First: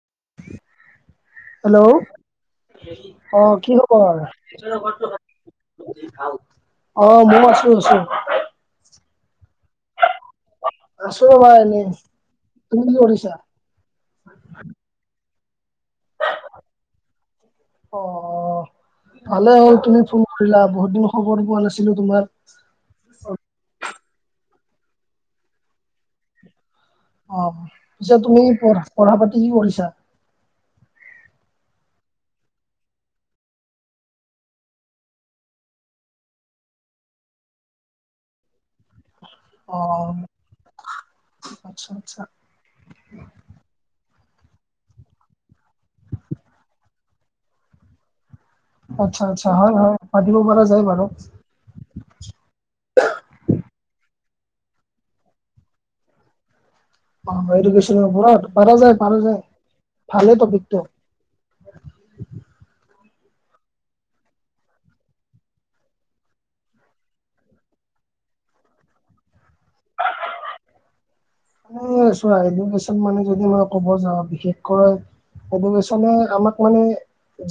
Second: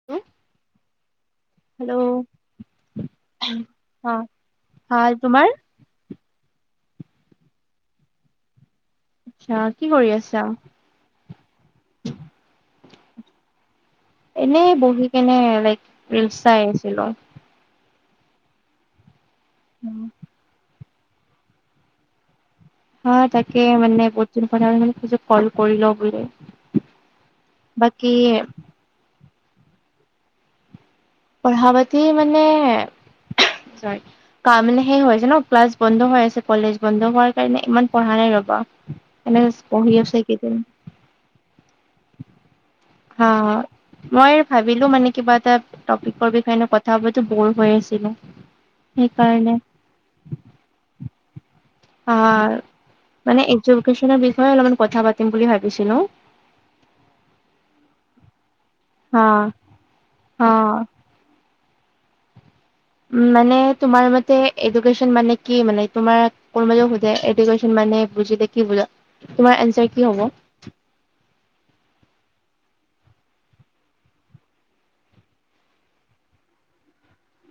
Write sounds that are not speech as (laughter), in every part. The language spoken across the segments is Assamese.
(unintelligible) হেল্ল'! অ, কি অ খবৰ? ভাল বাকী তোমাৰ ভাল? অঁ, মই আাছো, আছো। আচ্ছা। কি কৰি আছা? আছো ৰ'বা এনেই। তুমি কি কৰিছা? এনেই বহি কেনে আৰু, লাইক ৰিলচ চাই আছিলো। অ, ভালেই হ'ল, তুমি ফোন কৰিলা, বহুত দিন খবৰেই পোৱা নাছিলো তোমাৰ। হয়, তাকে, মানে বহুত দিন কথা পতা নাই, ভাবিছোঁ কল কৰি ল‌ওঁ বুলি। অঁ, বাকী পিছে তুমি পঢ়া-পঢ়া-পাতি কি কৰিছা? পঢ়া-পাতি মানে (unintelligible) (unintelligible) মানে শেষ হৈছে ন, ক্লাছ বন্ধ হৈ আছে, কলেজ বন্ধ হোৱাৰ কাৰণে ইমান পঢ়া নাই ৰ'বা। এনে কৈছোঁ, অ পঢ়ি আছে এইকেইদিন। আচ্ছা, আচ্ছা। হা! মই ভাবিলো মানে কিবা এটা টপিকৰ বিষয়ে এনেই কথা পাতো, বৰ হৈ আছিলো। আচ্ছা, আচ্ছা। সেইকাৰণে হয়, হয়, পাতিব পৰা যায় বাৰু। অঁ, মানে এজুকেশ্বনৰ বিষয়ে অলপমান কথা পাতিম বুলি ভাবিছিলো। অ, এডুকেশ্বনৰ ওপৰত, পাৰা যায়, অ পাৰা যায়, ভালে টপিকটো। উম, মানে তোমাৰ মতে এডুকেশ্যন মানে কি মানে তোমাৰ কোনবাই যদি সুধে এডুকেশ্বন মানে বুজিলে কি বুজা? তোমাৰ এনচাৰ কি হ'ব? মানে চোৱা, এডুকেশ্বন মানে যদি মই ক'ব যাওঁ, বিশেষকৈ এডুকেশ্বনে আমাক মানে,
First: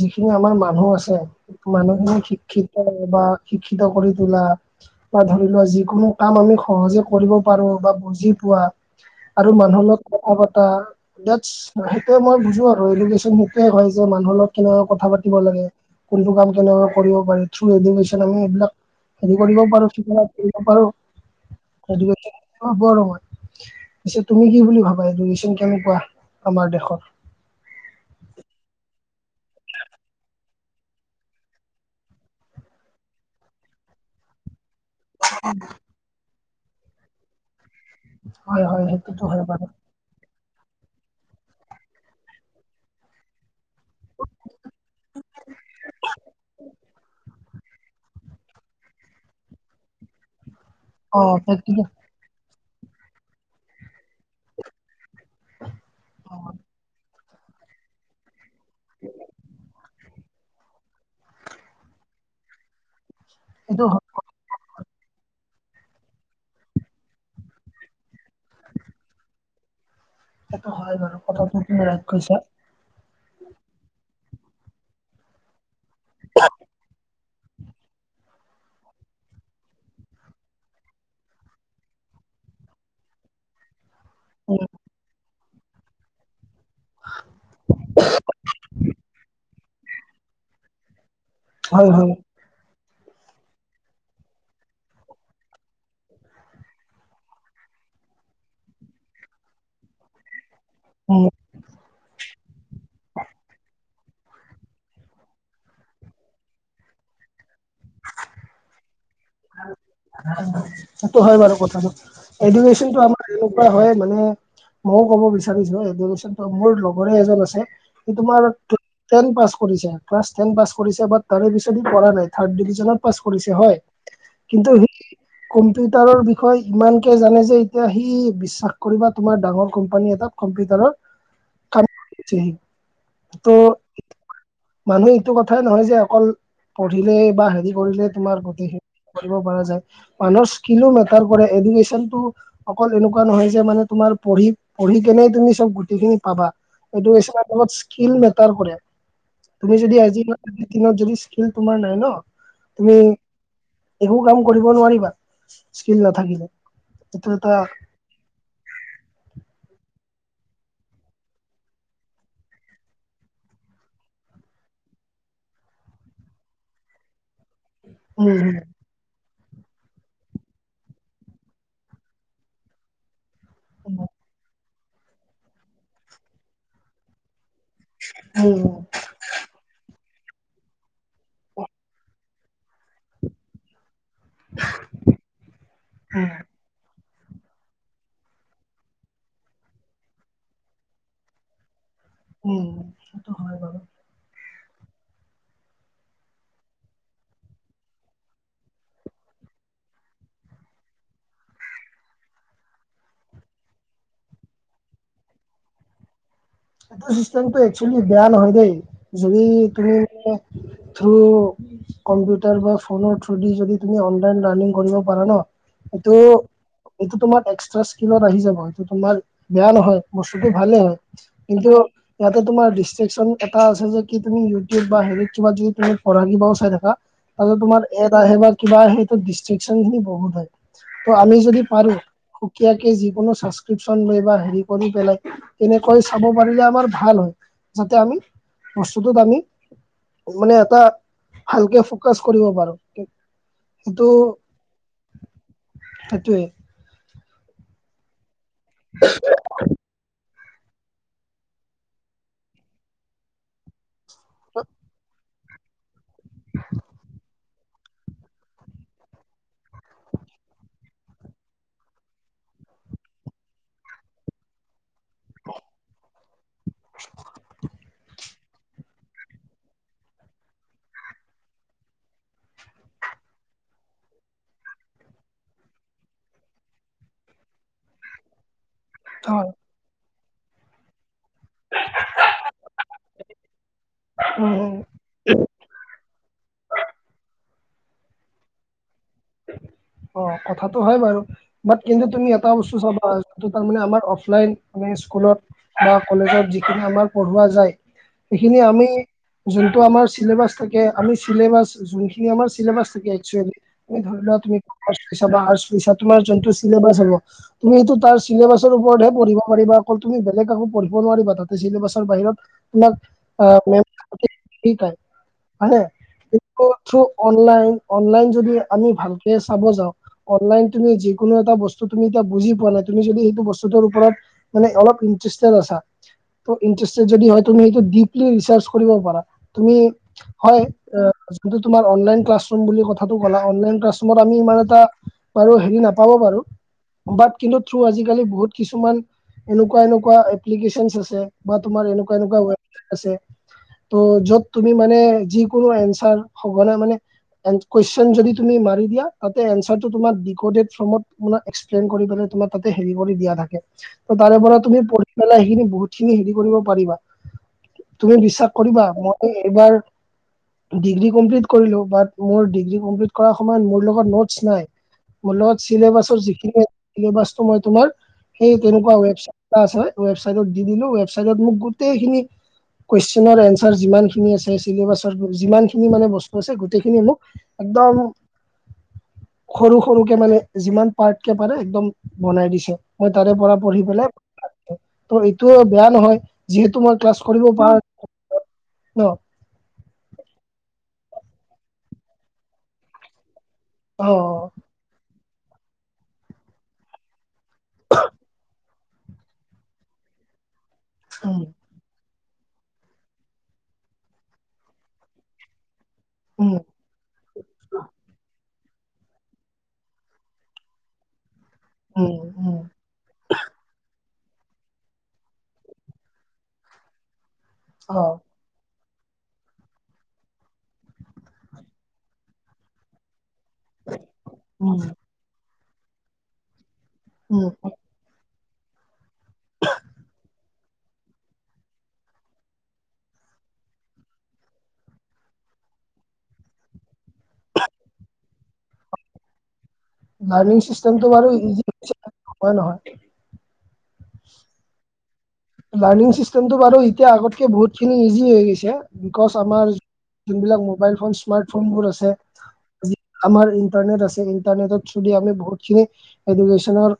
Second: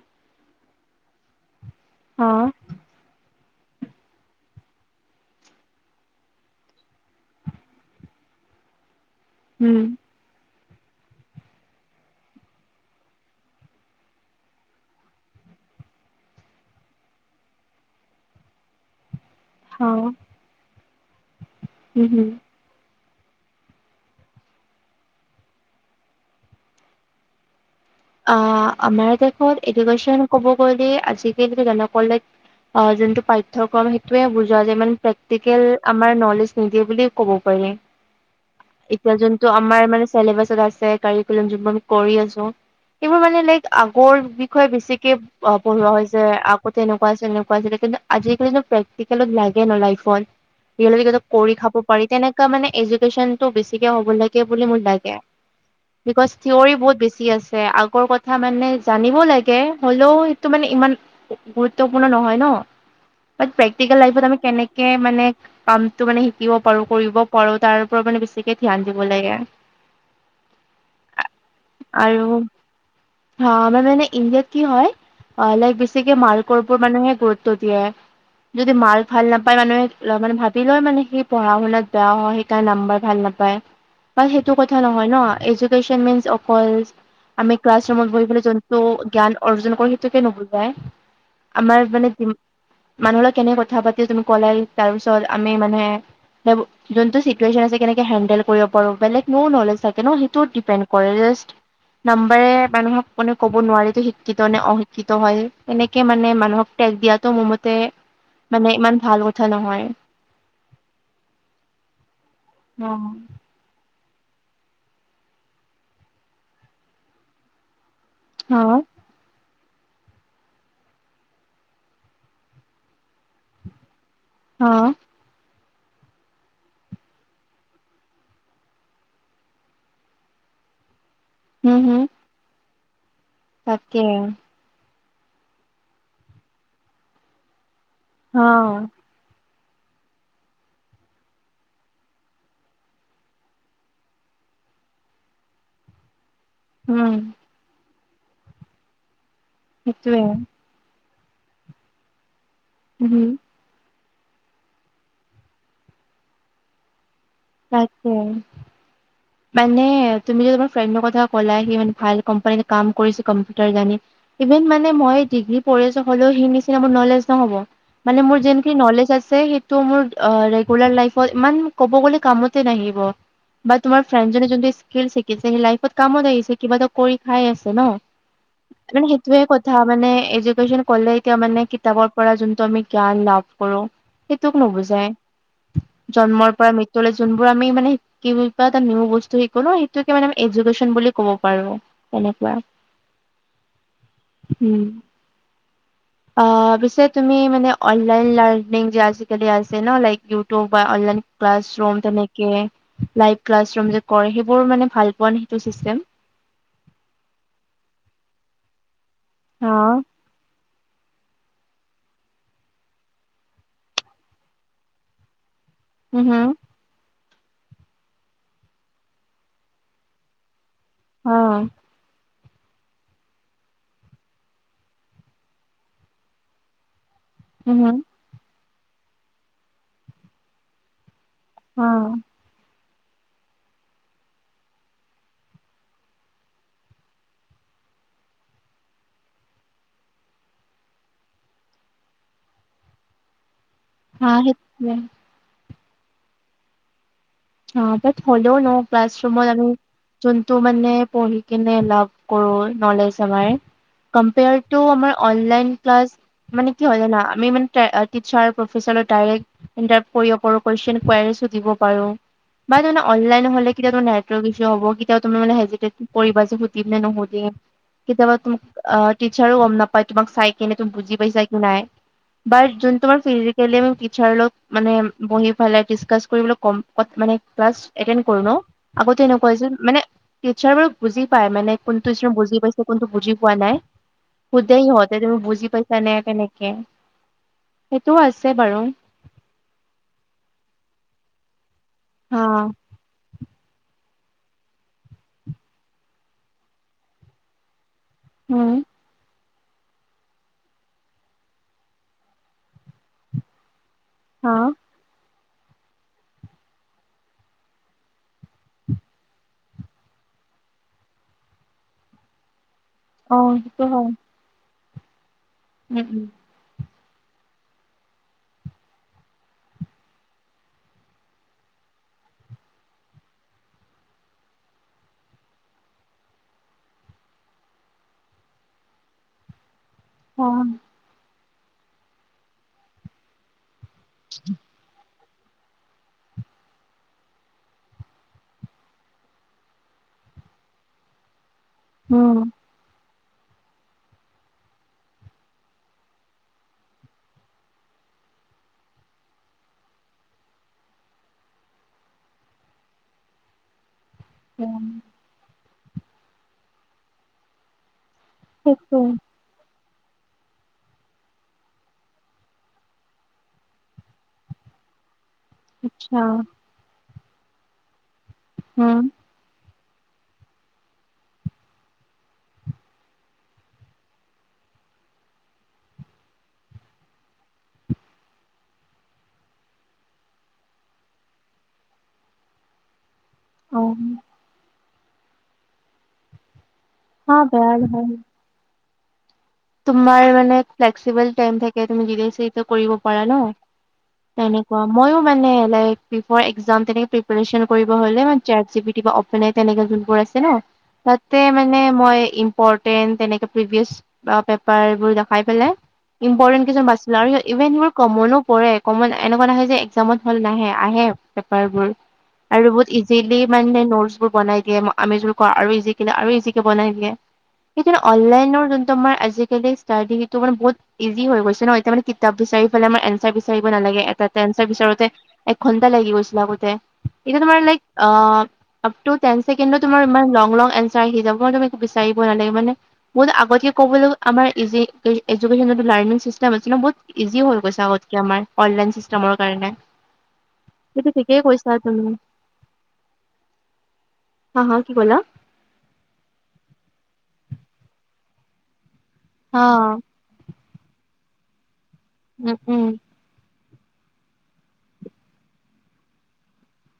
যিখিনি আমাৰ মানুহ আছে মানুহখিনি অ শিক্ষিত বা শিক্ষিত কৰি তোলা বা ধৰি লোৱা যিকোনো কাম আমি সহজে কৰিব পাৰো বা বুজি পোৱা আৰু উম মানুহৰ লগত কথা পতা (unintelligible) সেইটোৱেই মই বুজো আৰু, এডুকেশ্বন সেইটোৱেই হয় যে মানুহৰ লগত কথা পাতিব লাগে। কোনটো কাম কেনেকুৱাকে কৰিব পাৰি, থ এডুকেশ্যন আমি এইবিলাক হেৰি অ কৰিব উম হম পাৰো, (unintelligible) পিছে তুমি কি বুলি ভাবা, এডুকেশচন কেনেকুৱা আমাৰ দেশত? অঁ আমাৰ দেশত এডুকেশ্যন ক'ব গ'লে আজিকালি (unintelligible) নক'লে অ যোনটো পাঠ্যক্ৰম সেইটোৱেই বুজোৱা যায় মানে প্ৰেক্টিকেল আমাৰ নলেজ নিদিয়ে বুলি ক'ব পাৰি। হয় হয় এতিয়া সেইটোতো হয় যোনটো বাৰু আমাৰ মানে চেলেবাছত আছে কাৰিকোলাম যোনবোৰ আমি কৰি আছোঁ। এইবোৰ মানে লাইক আগৰ বিষয়ে বেছিকে অ পঢ়োৱা হৈছে আগতে এনেকুৱা আছিল এনেকুৱা আছিলে কিন্তু আজিকালিতো প্ৰেক্টিকেলত লাগে ন লাইফত। অ (unintelligible) (unintelligible) কৰি খাব প্ৰেক্টিকেল পাৰি। তেনেকুৱা মানে এডুকেশ্যন টো বেছিকে হ'ব লাগে বুলি মোৰ লাগে। বিকজ থিয়ৰী বহুত বেছি আছে। আগৰ কথা কথা মানে জানিব লাগে। হ'লেও তো মানে ইমান গুৰুত্বপূৰ্ণ নহয় ন। বাট সেইটো প্ৰেক্টিকেল হয় লাইফত আমি কেনে কে মানে কামটো মানে শিকিব পাৰোঁ কৰিব পাৰোঁ তাৰ ওপৰত মানে বেছিকে ধ্যান দিব লাগে আৰ। (unintelligible) সেইটো হয় বাৰু কথাটো তুমি ৰাইট আৰু কৈছা। হা আমাৰ মানে ইণ্ডিয়াত কি হয়, এলাইফ বে ছিকে মাৰ্কৰ ওপৰত মানুহে গুৰুত্ব দিয়ে। যদি মাৰ্ক ভাল নাপায় মানুহে ল' মানে ভাবি লয় মানে সি পঢ়া শুনাত বেয়া হয় সেইকাৰণে নাম্বাৰ ভাল নাপায়। বাট সেইটো উম কথা নহয় ন। এডুকেছন মিনচ অকল আমি ক্লাছ ৰুমত বহি পেলাই যোনটো জ্ঞান অৰ্জন কৰোঁ সেইটোকে নুবুজাই। আমাৰ হয় মানে হয় দিম মানুহৰ লগত কেনে কথা পাতে তুমি কলাই তাৰপিছত আমি মানে যে যোনটো চিটোৱেনছে কেনেকে হেল্ড কৰিব পাৰোঁ। বেলেগবোৰো নলেজ থাকে ন, সেইটো ডিপেন কৰে। উম যাষ্ট নাম্বাৰে মানুহক কোনোৱে ক'ব নোৱাৰি শিক্ষিত নে অশিক্ষিত হয়। সেনেকে মানে মানুহক তেক দিয়াতো মোৰ মতে মানে ইমান ভালো সেইটো হয় বাৰু কথাটো। এডোকেশ্যনটো অ', আমাৰ কেনে কুৱা হয় মানে মইও ক'ব বিচাৰিছো এডুকেশ্বনটো। মোৰ লগৰে এজন আছে। সি তোমাৰ অ', (unintelligible) টেন পাছ কৰিছে। ক্লাছ তেন পাছ কৰিছে, বাত তাৰে পিছত হি পঢ়া নাই থাৰট ডিভিজনত পাছ কৰিছে হয়। কিন্তু সি কম্পিউটাৰৰ বিষয়ে ইমানকে জানে যে এতিয়া সি বিশ্বাস কৰিবা তোমাৰ ডাঙৰ কোম্পানী এটাত কম্পিউটাৰৰ (unintelligible) (unintelligible) ত' তাকে। মানুহে এইটো কথাই নহয় যে অকল পঢ়িলে বা হেৰি কৰিলে তোমাৰ গোটেইখিনি অ', কৰিব পৰা যায়। মানুহৰ স্কিলো মেটাৰ কৰে। এডুকেশ্বনটো অকল এনেকুৱা নহয় যে মানে তোমাৰ পঢ়ি-পঢ়ি কেনে তুমি চব গোটেই খিনি পাবা। উম, এডোকেশ্বনৰ লগত স্কিল মেটাৰ কৰে। তুমি যদি সেইটোৱে আজিৰ পা দিনত যদি স্কিল তোমাৰ নাই ন। তুমি উম, একো কাম কৰিব নোৱাৰিবা, স্কিল নাথাকিলে। এইটো এটা উম। মানে তুমি যে তোমাৰ ফ্ৰেণ্ডৰ কথা কলা সি মানে ভাল কোম্পানী কাম কৰিছে কম্পিউটাৰ জানি। ইভেন মানে মই ডিগ্ৰী পঢ়ি আছোঁ হ'লেও সেই নিচিনা মোৰ নলেজ নহ'ব। মানে উম মোৰ যোনখিনি নলেজ আছে, সেইটো মোৰ অ ৰেগোলাৰ লাইফত ইমান ক'ব গ'লে কামতে নাহিব। বা উম তোমাৰ উম ফেণ্ড জনে যদি স্কিল শ পিছে সেই লাইফত কামত আহিছে, কিবা এটা কৰি খাই আছে ন'। উম। কাৰণ সেইটোয়ে কথা মানে এডুকেশ্যন ক'লে এতিয়া মানে কিতাপৰ পৰা যোনটো আমি জ্ঞান লাভ কৰোঁ সেইটোক নুবুজাই, উম জন্মৰ পৰা মৃত্যুলৈ যোনবোৰ আমি মানে কিবা এটা নিউ বস্তু শিকো ন, সেইটোকে মানে আমি এজকেশ্যন বুলি ক'ব পাৰোঁ। তেনেকুৱা, উম সেইটো হয় বাৰু উম। অ', পিছে তুমি মানে অনলাইন লাৰ্ণিং যে আজিকালি আছে ন লাইক, ইউটিউব বা অনলাইন ক্লাছ ৰুম, তেনেকে লাইক ক্লাছ ৰুম যে কৈ, সেইবোৰ মানে ভাল পোৱা নে, সেইটো চিষ্টেম? সেইটো চিষ্টেমটো একচুৱেলি বেয়া নহয় দেই, যদি তুমি উম বোলে (inaudible) কম্পিউটাৰ বা ফোনৰ থ্ৰু'দি যদি তুমি অনলাইন লাৰ্ণিং কৰিব পাৰা ন এইটো হম এইটো তোমাৰ এক্সট্ৰা স্কিলত আহি যাব, এইটো তোমাৰ বেয়া নহয়, বস্তুটো ভালে হয়। কিন্তু ইয়াতে তোমাৰ ডিষ্ট্ৰেকশ্যন এটা আছে যে, কি তুমি ইউটিউব বা হেৰিত কিবা যদি তুমি‌ পঢ়া কিবাও চাই থাকা তাৰপিছত উম তোমাৰ হম। এড আহে বা কিবা আহে, ডিচট্ৰেকচন খিনি বহুত ভাল। ত' আমি যদি পাৰো, সুকীয়াকে যি কোনো চাচক্ৰিপচন লৈ বা, হেৰি কৰি পেলাই তেনেকৈ চাব পাৰিলে আমাৰ ভাল হয়, যাতে আমি বস্তুটোত আমি মানে এটা ভালকে ফ'কাচ কৰিব পাৰোঁ। এইটো, হা সেইটোৱে সেইটোৱেই। অ', বাট হ'লেও ন ক্লাছৰুমত আৰু যোন টো মানে পঢ়ি কিনে লাভ কৰো নলেজ আমাৰ, কমপেয়াৰটো আমাৰ অনলাইন ক্লাছ মানে কি হয় জানা, আমি মান টে আহ্ টিচাৰ, প্ৰফেচাৰৰ, ডাইৰেক্ট ইনটাপ পৰিব পাৰো, কুৱেচন কুৱেৰাছো দিব পাৰো। বা তাৰমানে অনলাইন হ'লে কেতিয়াবা নেটৱৰ্ক ইছু হ'ব, কে তিয়াবা তুমি মানে হেজিটেট পৰিবা যে, সুধিম নে নুসুধিম। কেতিয়াবা তোমা অ', টিচাৰো গম নাপায় তোমাক চাই কিনে, তুমি বুজি পাইছা কি নাই। বাট জোনটো আমি ফ্ৰিৰিকেলি টিচাৰ লগত মানে, বহি পেলাই ডিচকাচ কৰিবলে কম ত মানে ক্লাছ এটেণ্ড কৰো ন, আগতে এনেকুৱা হয় হৈছিল মানে টিচাৰবোৰক বুজি পায়, মানে কোনটো ষ্টুডেণ্ট বুজি পাইছে, কোনটো বুজি পোৱা নাই। উম উম, সুধেই হত সেইটো তুমি বুজি পাইছা নে, কেনেকে। সেইটোও আছে বাৰু। অ', কথাাতটো হয় বাৰু। বাট কিন্তু তুমি হা এটা বস্তু চাবা ত' তাৰমানে আমাৰ অফলাইন মানে স্কুলত বা কলেজত যিখিনি আমাৰ পঢ়োৱা যায়। সেইখিনি উম আমি যোনটো আমাৰ চিলেবাছ থাকে, আমি চিলেবাছ যোনখিনি আমাৰ চিলেবাছ থাকে, এক্কচুৱেলী তুমি ধৰি লোৱা হা তুমি, কমাৰ্চ লৈছা বা আটৰ্ছ লৈছা, তোমাৰ যোনটো চিলেবাছ হ'ব তুমি সেইটো তাৰ চিলেবাছৰ ওপৰতহে পঢ়িব পাৰিবা, অকল তুমি বেলেগ একো পঢ়িব নোৱাৰিবা তাতে চিলোছৰ বাহিৰত (inaudible) অ সেইটো হয়। আহে অ', উম উম থ্ৰু অনলাইন, অনলাইন যদি আমি ভালকে চাব যাওঁ অনলাইন তুমি যিকোনো এটা বস্তু তুমি এতিয়া বুজি পোৱা নাই, তুমি যদি সেইটো বস্তুটোৰ ওপৰত মানে অলপ ইন্টেষ্টেড আছা। ত' ইনট্ৰেষ্টেড যদি হয় তুমি, ডিপলি ৰিচাৰ্চ কৰিব পাৰা। তুমি অ হয়, আ জোনটো তোমাৰ অনলাইন ক্লাছ লম বুলি কথাটো কৰা, অনলাইন ক্লাছ তোমাৰ আমি ইমান এটা, বাৰু হেৰি নাপাব পাৰো। বাট কিন্তু থ্ৰু আজিকালি বহুত কিছুমান এনেকুৱা, এনেকুৱা এপ্লিকেশচনচ আছে বা তোমাৰ এনেকুৱা, উম এনেকুৱা ৱেব আছে। ত য'ত তুমি মানে যিকোনো এনচাৰ হঘনাই মানে কুৱেচন যদি তুমি মাৰি দিয়া তাতে এনচাৰটো তোমাৰ দিকডেদ ফ্ৰমত মানে এক্সপ্লেইন কৰি পেলাই মানে তোমাৰ তাতে হেৰি কৰি দিয়া থাকে (unintelligible) ত তাৰে পৰা তুমি উম পঢ়ি পেলাই সেখিনি বহুত খিনি হেৰি কৰিব পাৰিবা। তুমি বিশ্বাস কৰিবা, সেইটো মই এইবাৰ ডিগ্ৰী কমপ্লিট কৰিলো বাত মোৰ ডিগ্ৰী কমপ্লিট কৰা সময়ত মোৰ লগত নোটচ নাই, মোৰ লগত চিলেবাছৰ আচ্ছা যিখিনিয়ে ছিলেবাছটো মই তোমাৰ সেই তেনেকুৱা উম ৱেবছাইট এটা আছে ন, ৱেবচাইটত দি দিলো, ৱেবচাইটত মোক গোটেইখিনি কুৱেশনৰ এনছাৰ যিমানখিনি আছে চেলেবাছৰ যিমানখিনি মানে বস্তু আছে গোটেইখিনি মোক একদম সৰু সৰুকে মানে যিমান পাৰ্টকে পাৰে একদম বনাই দিছে মই তাৰে পৰা অ পঢ়ি পেলাই, ত' এইটো বেয়া নহয়, যিহেতু মই ক্লাছ হা কৰিব বেয়া পাৰি, নহয়। ন তোমাৰ মানে ফ্লেক্সিবল টাইম থাকে তুমি দিনত চিফ্ট ও কৰিব পাৰা ন অ, অ তেনেকুৱা মই মানে ল বিফ একাম তেনেকে প্ৰিপৰিচন কৰিব হলে চেছ জিবিডি অফ য তেনেকে যোনবোৰ আছে ন উম তাতে মানে মই ইম্পৰ্টেণ্ট তেনেকে প্ৰিভিয়চ- বা পেপাৰ এইবোৰ দেখাই পেলাই উম ইম্পৰ্টেন্ট কিছুমান বা ল ইভেন এইবোৰ কমনো পৰে কমন এনেকুৱা নাহে যে একজামত হল নাহে আহে। পেপাৰ বোৰ উম, উম, আৰু বহুত ইজি চিলি মানে নোলছ বোৰ বনাই দিয়ে আমিজোৰ কৰা আৰু ইজিক আৰু ইজিকে বনাই দিয়ে। সেইকাৰনে অ', অনলাইনৰ যোনটো তোমাৰ আজিকালি ষ্টাৰ টিভিটো মানে বহুত ইজি হৈ গৈছে ন এতিয়া মানে কিতাপ বিচাৰি ফেলে আমাৰ এন বিচাৰিব নালাগে এটা এঞ্চাৰ উম, বিচাৰোতে এক ঘণ্টা লাগি গৈছিল আগতে এতিয়া উম, তোমাৰ লাইক অপ অফটো টেন ছেকেণ্ডত তোমাৰ ইমান লং লং এনচাৰ চাৰ আহি যাব তুমি একো বিচাৰিব নালাগে মানে বহুথত আগতে ক'বলৈ আমাৰ ইজি এযোকেচনটো লাৰ্ণিং চিষ্টেম আছিল ন বহুত ইজি হল গৈছে আগতকে আমাৰ অনলাইন চিষ্টেমৰ কাৰণে লাৰ্নিং সেইটো চিষ্টেমটো বাৰু ঠিকেই ইজি কৈছা হৈছে তুমি নোহোৱা নহয়। হা হা কি ক'লা লাৰ্ণিং চিষ্টেমটো বাৰু এতিয়া আগতকে বহুতখিনি ইজি হৈ গৈছে বিকজ অ আমাৰ যোনবিলাক মোবাইল ফোন স্মাৰ্টফোনবোৰ আছে। উম উম, যি- আমাৰ ইণ্টাৰনেট, আছে ইণ্টাৰনেটৰ থ্ৰই দি আমি বহুতখিনি এডুকেশ্যনৰ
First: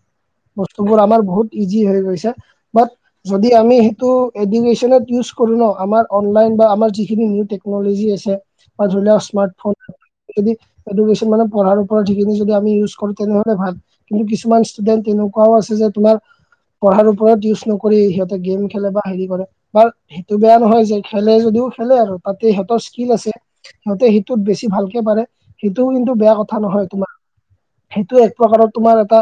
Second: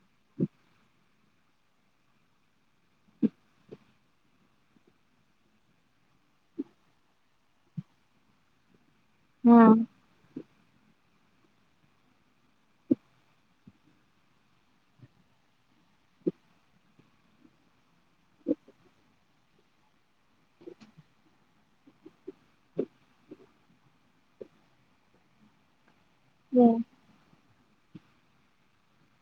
বস্তুবোৰ আমাৰ বহুত ইজি হৈ গৈছে। বাট যদি আমি সেইটো এডুনেশন্যত ইউচ কৰো আমাৰ অনলাইন বা আমাৰ যিখিনি নিউ টেকন'লজী আছে। বা ধৰি লোৱা স্মাৰ্ট উম ফোন যদি এডকেশ্যন মানে পঢ়াৰ ওপৰতসেইখিনি যদি আমি ইউজ কৰো তেনেহলে ভাল। কিন্তু কিছুমান ষ্টুডেন্ট এনেকুৱাও আছে। যে তোমাৰ পঢ়াৰ ওপৰত ইউজ নকৰি কৰি সিহঁতে গেম খেলে বা হেৰি কৰে। বাৰ সেইটো বেয়া নহয় যে খেলে যদিও খেলে আৰু তাতে সিহঁতৰ স্কিল আছে। সিহঁতে সেইটোত বেছি ভালকে পাৰে সেইটোও কিন্তু বেয়া কথা উম নহয় তোমাৰ সেইটো এক প্ৰকাৰৰ তুমাৰ এটা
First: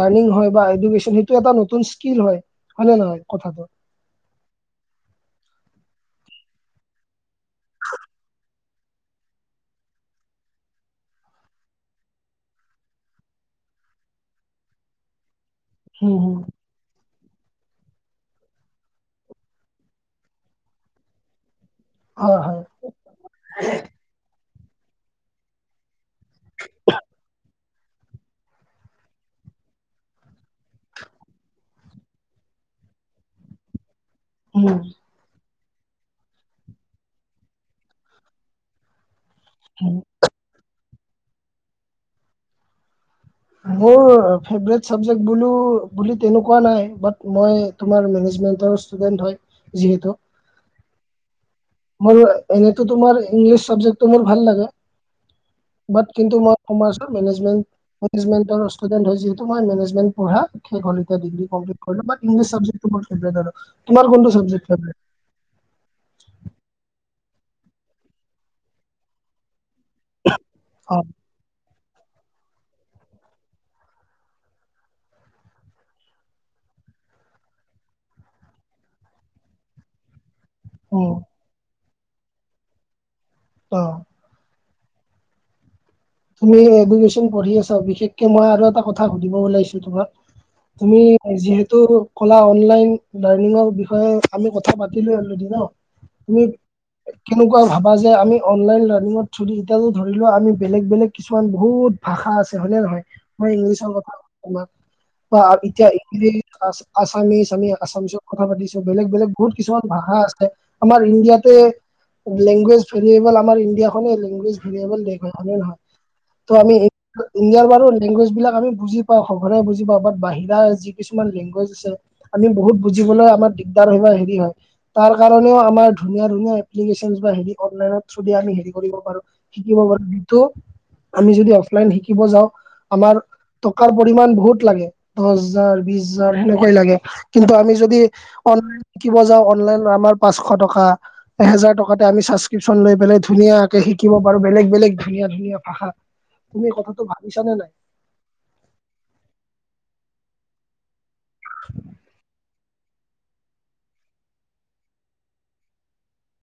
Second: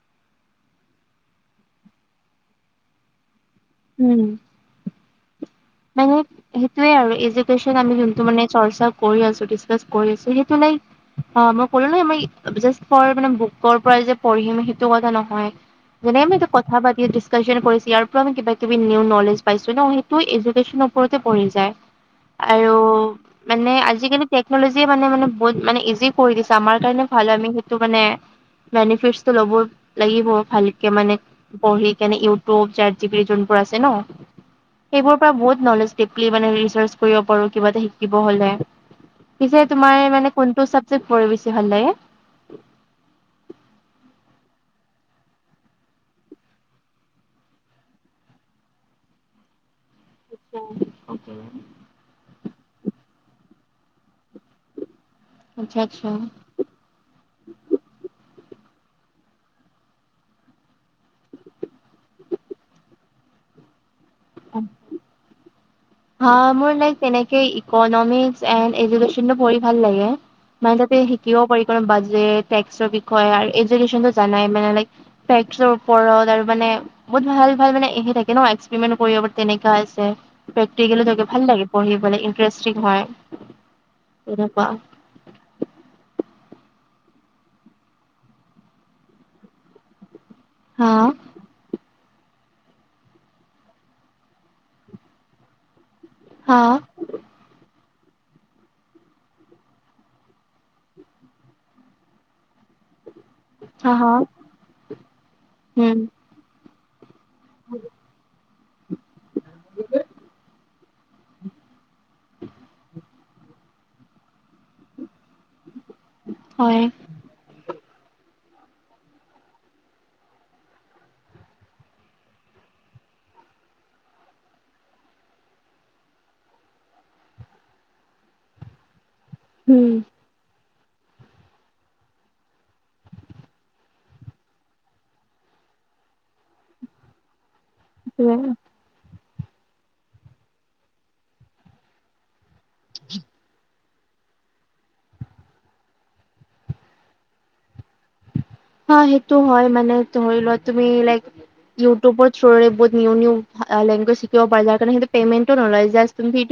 লাৰ্ণিং, হয় বা এডকেন সেইটো এটা নতুন স্কিল হয়। হয়নে নহয় কথাটো। উম, মানে- সেইটোৱে আৰু এডুকেছন আমি যোনটো মানে চৰ্চা কৰি আছো কৰি ডিছকাচ কৰি আছো সেইটো লাইক অঁ' মই কলোঁ নহয় মই যাচ ফৰ মানে বুকৰ পৰাই যে পঢ়িম সেইটো কথা নহয়। হুম যেনেকৈ আমি হুম এতিয়া কথা পাতি ডিছকাশ্যন কৰিছ ইয়াৰ পৰা আমি কিবা কিবি নিউ নলেজ পাইছো ন' সেইটো এডু- কেচনৰ ওপৰতে প়ৰি যায়। হয় হয় আৰু মানে আজিকালি টেকন'লজিয়ে মানে মানে বহুত মানে ইজি কৰি দিছে, আমাৰ কাৰণে ভাল হয়। আমি তো কাৰণে বেনিফিটটো ল'ব লাগিব ভালকে মানে- বঢ়ি কেনে ইউটিউব, চাট জিবিডি যোনবোৰ আছে ন'। উমঁ'। সেইবোৰৰ পৰা বহুত নলেজ (unintelligible) মানে ৰিচাৰ্চ কৰিব পাৰোঁ কিবা এটা শিকিব হ'লে। পিছে উম। তোমাৰ মানে কোনটো চাবজেক্ট পঢ়ি বেছি ভাল লাগে? মোৰ ফেভৰেট চাবজেক্ বোলো বুলি তেনেকুৱা নাই বাট মই- তোমাৰ মেনেজমেন্টৰ ষ্টুডেন্ট হয় যিহেতু। (unintelligible) মোৰ এনেতো তোমাৰ ইংলিছ চাবজেক্টো মোৰ ভাল লাগে আচ্ছা আচ্ছা। বাট কিন্তু মই- কমাৰ্চৰ মেনেজমেণ্ট, মেনেজমেণ্টৰ ষ্টুডেণ্ট হয় যিহেতু মই মেনেজমেণ্ট পঢ়া। (unintelligible) ডিগ্ৰী কমপ্লিট কৰিলোঁ বাট ইংলিছ চাবজেক্টটো মোৰ ফেবেৰেট আৰু তোমাৰ কোনোটো চাবজেক্ট ফেবেৰেট? মোৰ লাই তেনেকে ইকনমিকচ এন এডোকেশ্যনটো পঢ়ি ভাল লাগে।। মানে অ তাতে শিকিব পাৰি (unintelligible) বাজেৰ টেক্সৰ বিষয় আৰু এডোকেশ্যনটো জানাই মানে লাইক- ফেক্টৰ ওপৰত আৰু মানে- বহুত ভাল ভাল মানে সেই থাকে ন' এক্সপেৰিমেণ্ট কৰিব পাৰি তেনেকা আছে। প্ৰেক্টিকেলো উম, থাকে ভাল লাগে পঢ়িবলে ইণ্টাৰেষ্টিং হয় অ তেনেকুৱা। তুমি এডোকেশ্যনটো পঢ়ি আছা বিশেষকে মই আৰু এটা কথা সুধিব ওলাইছোঁ তোমাক। হা তুমি যিহেতু- ক'লা অনলাইন লাৰ্ণিঙৰ বিষয়ে আমি কথা পাতিলোঁয়ে অলৰেডি ন' তুমি- হা কেনেকুৱা ভাবা যে আমি অনলাইন লাৰ্ণিঙত থ্ৰুদি এতিয়া যদি ধৰি লোৱা আমি বেলেগ বেলেগ- কিছুমান বহুত ভাষা আছে, হয় নে নহয়। মই ইংলিছৰ হা হা কথা তোমাক বা উম। এতিয়া (unintelligible) আছামিচ আমি আছামিছত কথা পাতিছোঁ বেলেগ বেলেগ বহুত কিছুমান ভাষা আছে। আমাৰ ইণ্ডিয়াতে- লেংগুৱেজ ভেৰিয়েবল আমাৰ ইণ্ডিয়াখনেই লেংগুৱেজ ভেৰিয়েবল দেশ, হয় নে নহয়। ত' আমি- হয়। ইণ্ডিয়াৰ বাৰু লেংগুৱেজ বিলাক আমি বুজি পাওঁ শঘনে বুজি পাওঁ বাঠ বাহিৰা যি কিছুমান লেংগুৱেজ আছে- আমি বহুত বুজিবলৈ আমাৰ দিগদাৰ হয় হেৰি হয়। তাৰ কাৰণেও আমাৰ ধুনীয়া ধুনীয়া এপ্লিকেশন বা হেৰি অনলাইনৰ থ্ৰুদি আমি হেৰি কৰিব পাৰোঁ- শিকিব উম, পাৰোঁ সেইটো। আমি যদি অফলাইন শিকিব যাওঁ আমাৰ- টকাৰ পৰিমাণ বহুত লাগে দচ হাজাৰ, বিশ হাজাৰ সেনেকাই লাগে কিন্তু আমি য যদি সেইটোৱে। অনলাইন শিকিব যাওঁ অনলাইন আমাৰ পাচশ টকা, এহেজাৰ টকাতে আমি- টিউশ্যন লৈ পেলাই ধুনীয়াকে শিকিব পাৰোঁ বেলেগ বেলেগ ধুনীয়া ধুনীয়া- ভাষা। তুমি এই কথাটো ভাবিছানে নাই? অঁ' সেইটো হয় মানে ধৰি লোৱা তুমি লাইক ইউটিউবত- বহুত নিউ নিউ লেংগুৱেজ শিকিব পাৰি যাৰ কাৰণে সেইটো পেমেন্টো নলয় জাষ্ট তুমি ভিডিঅ-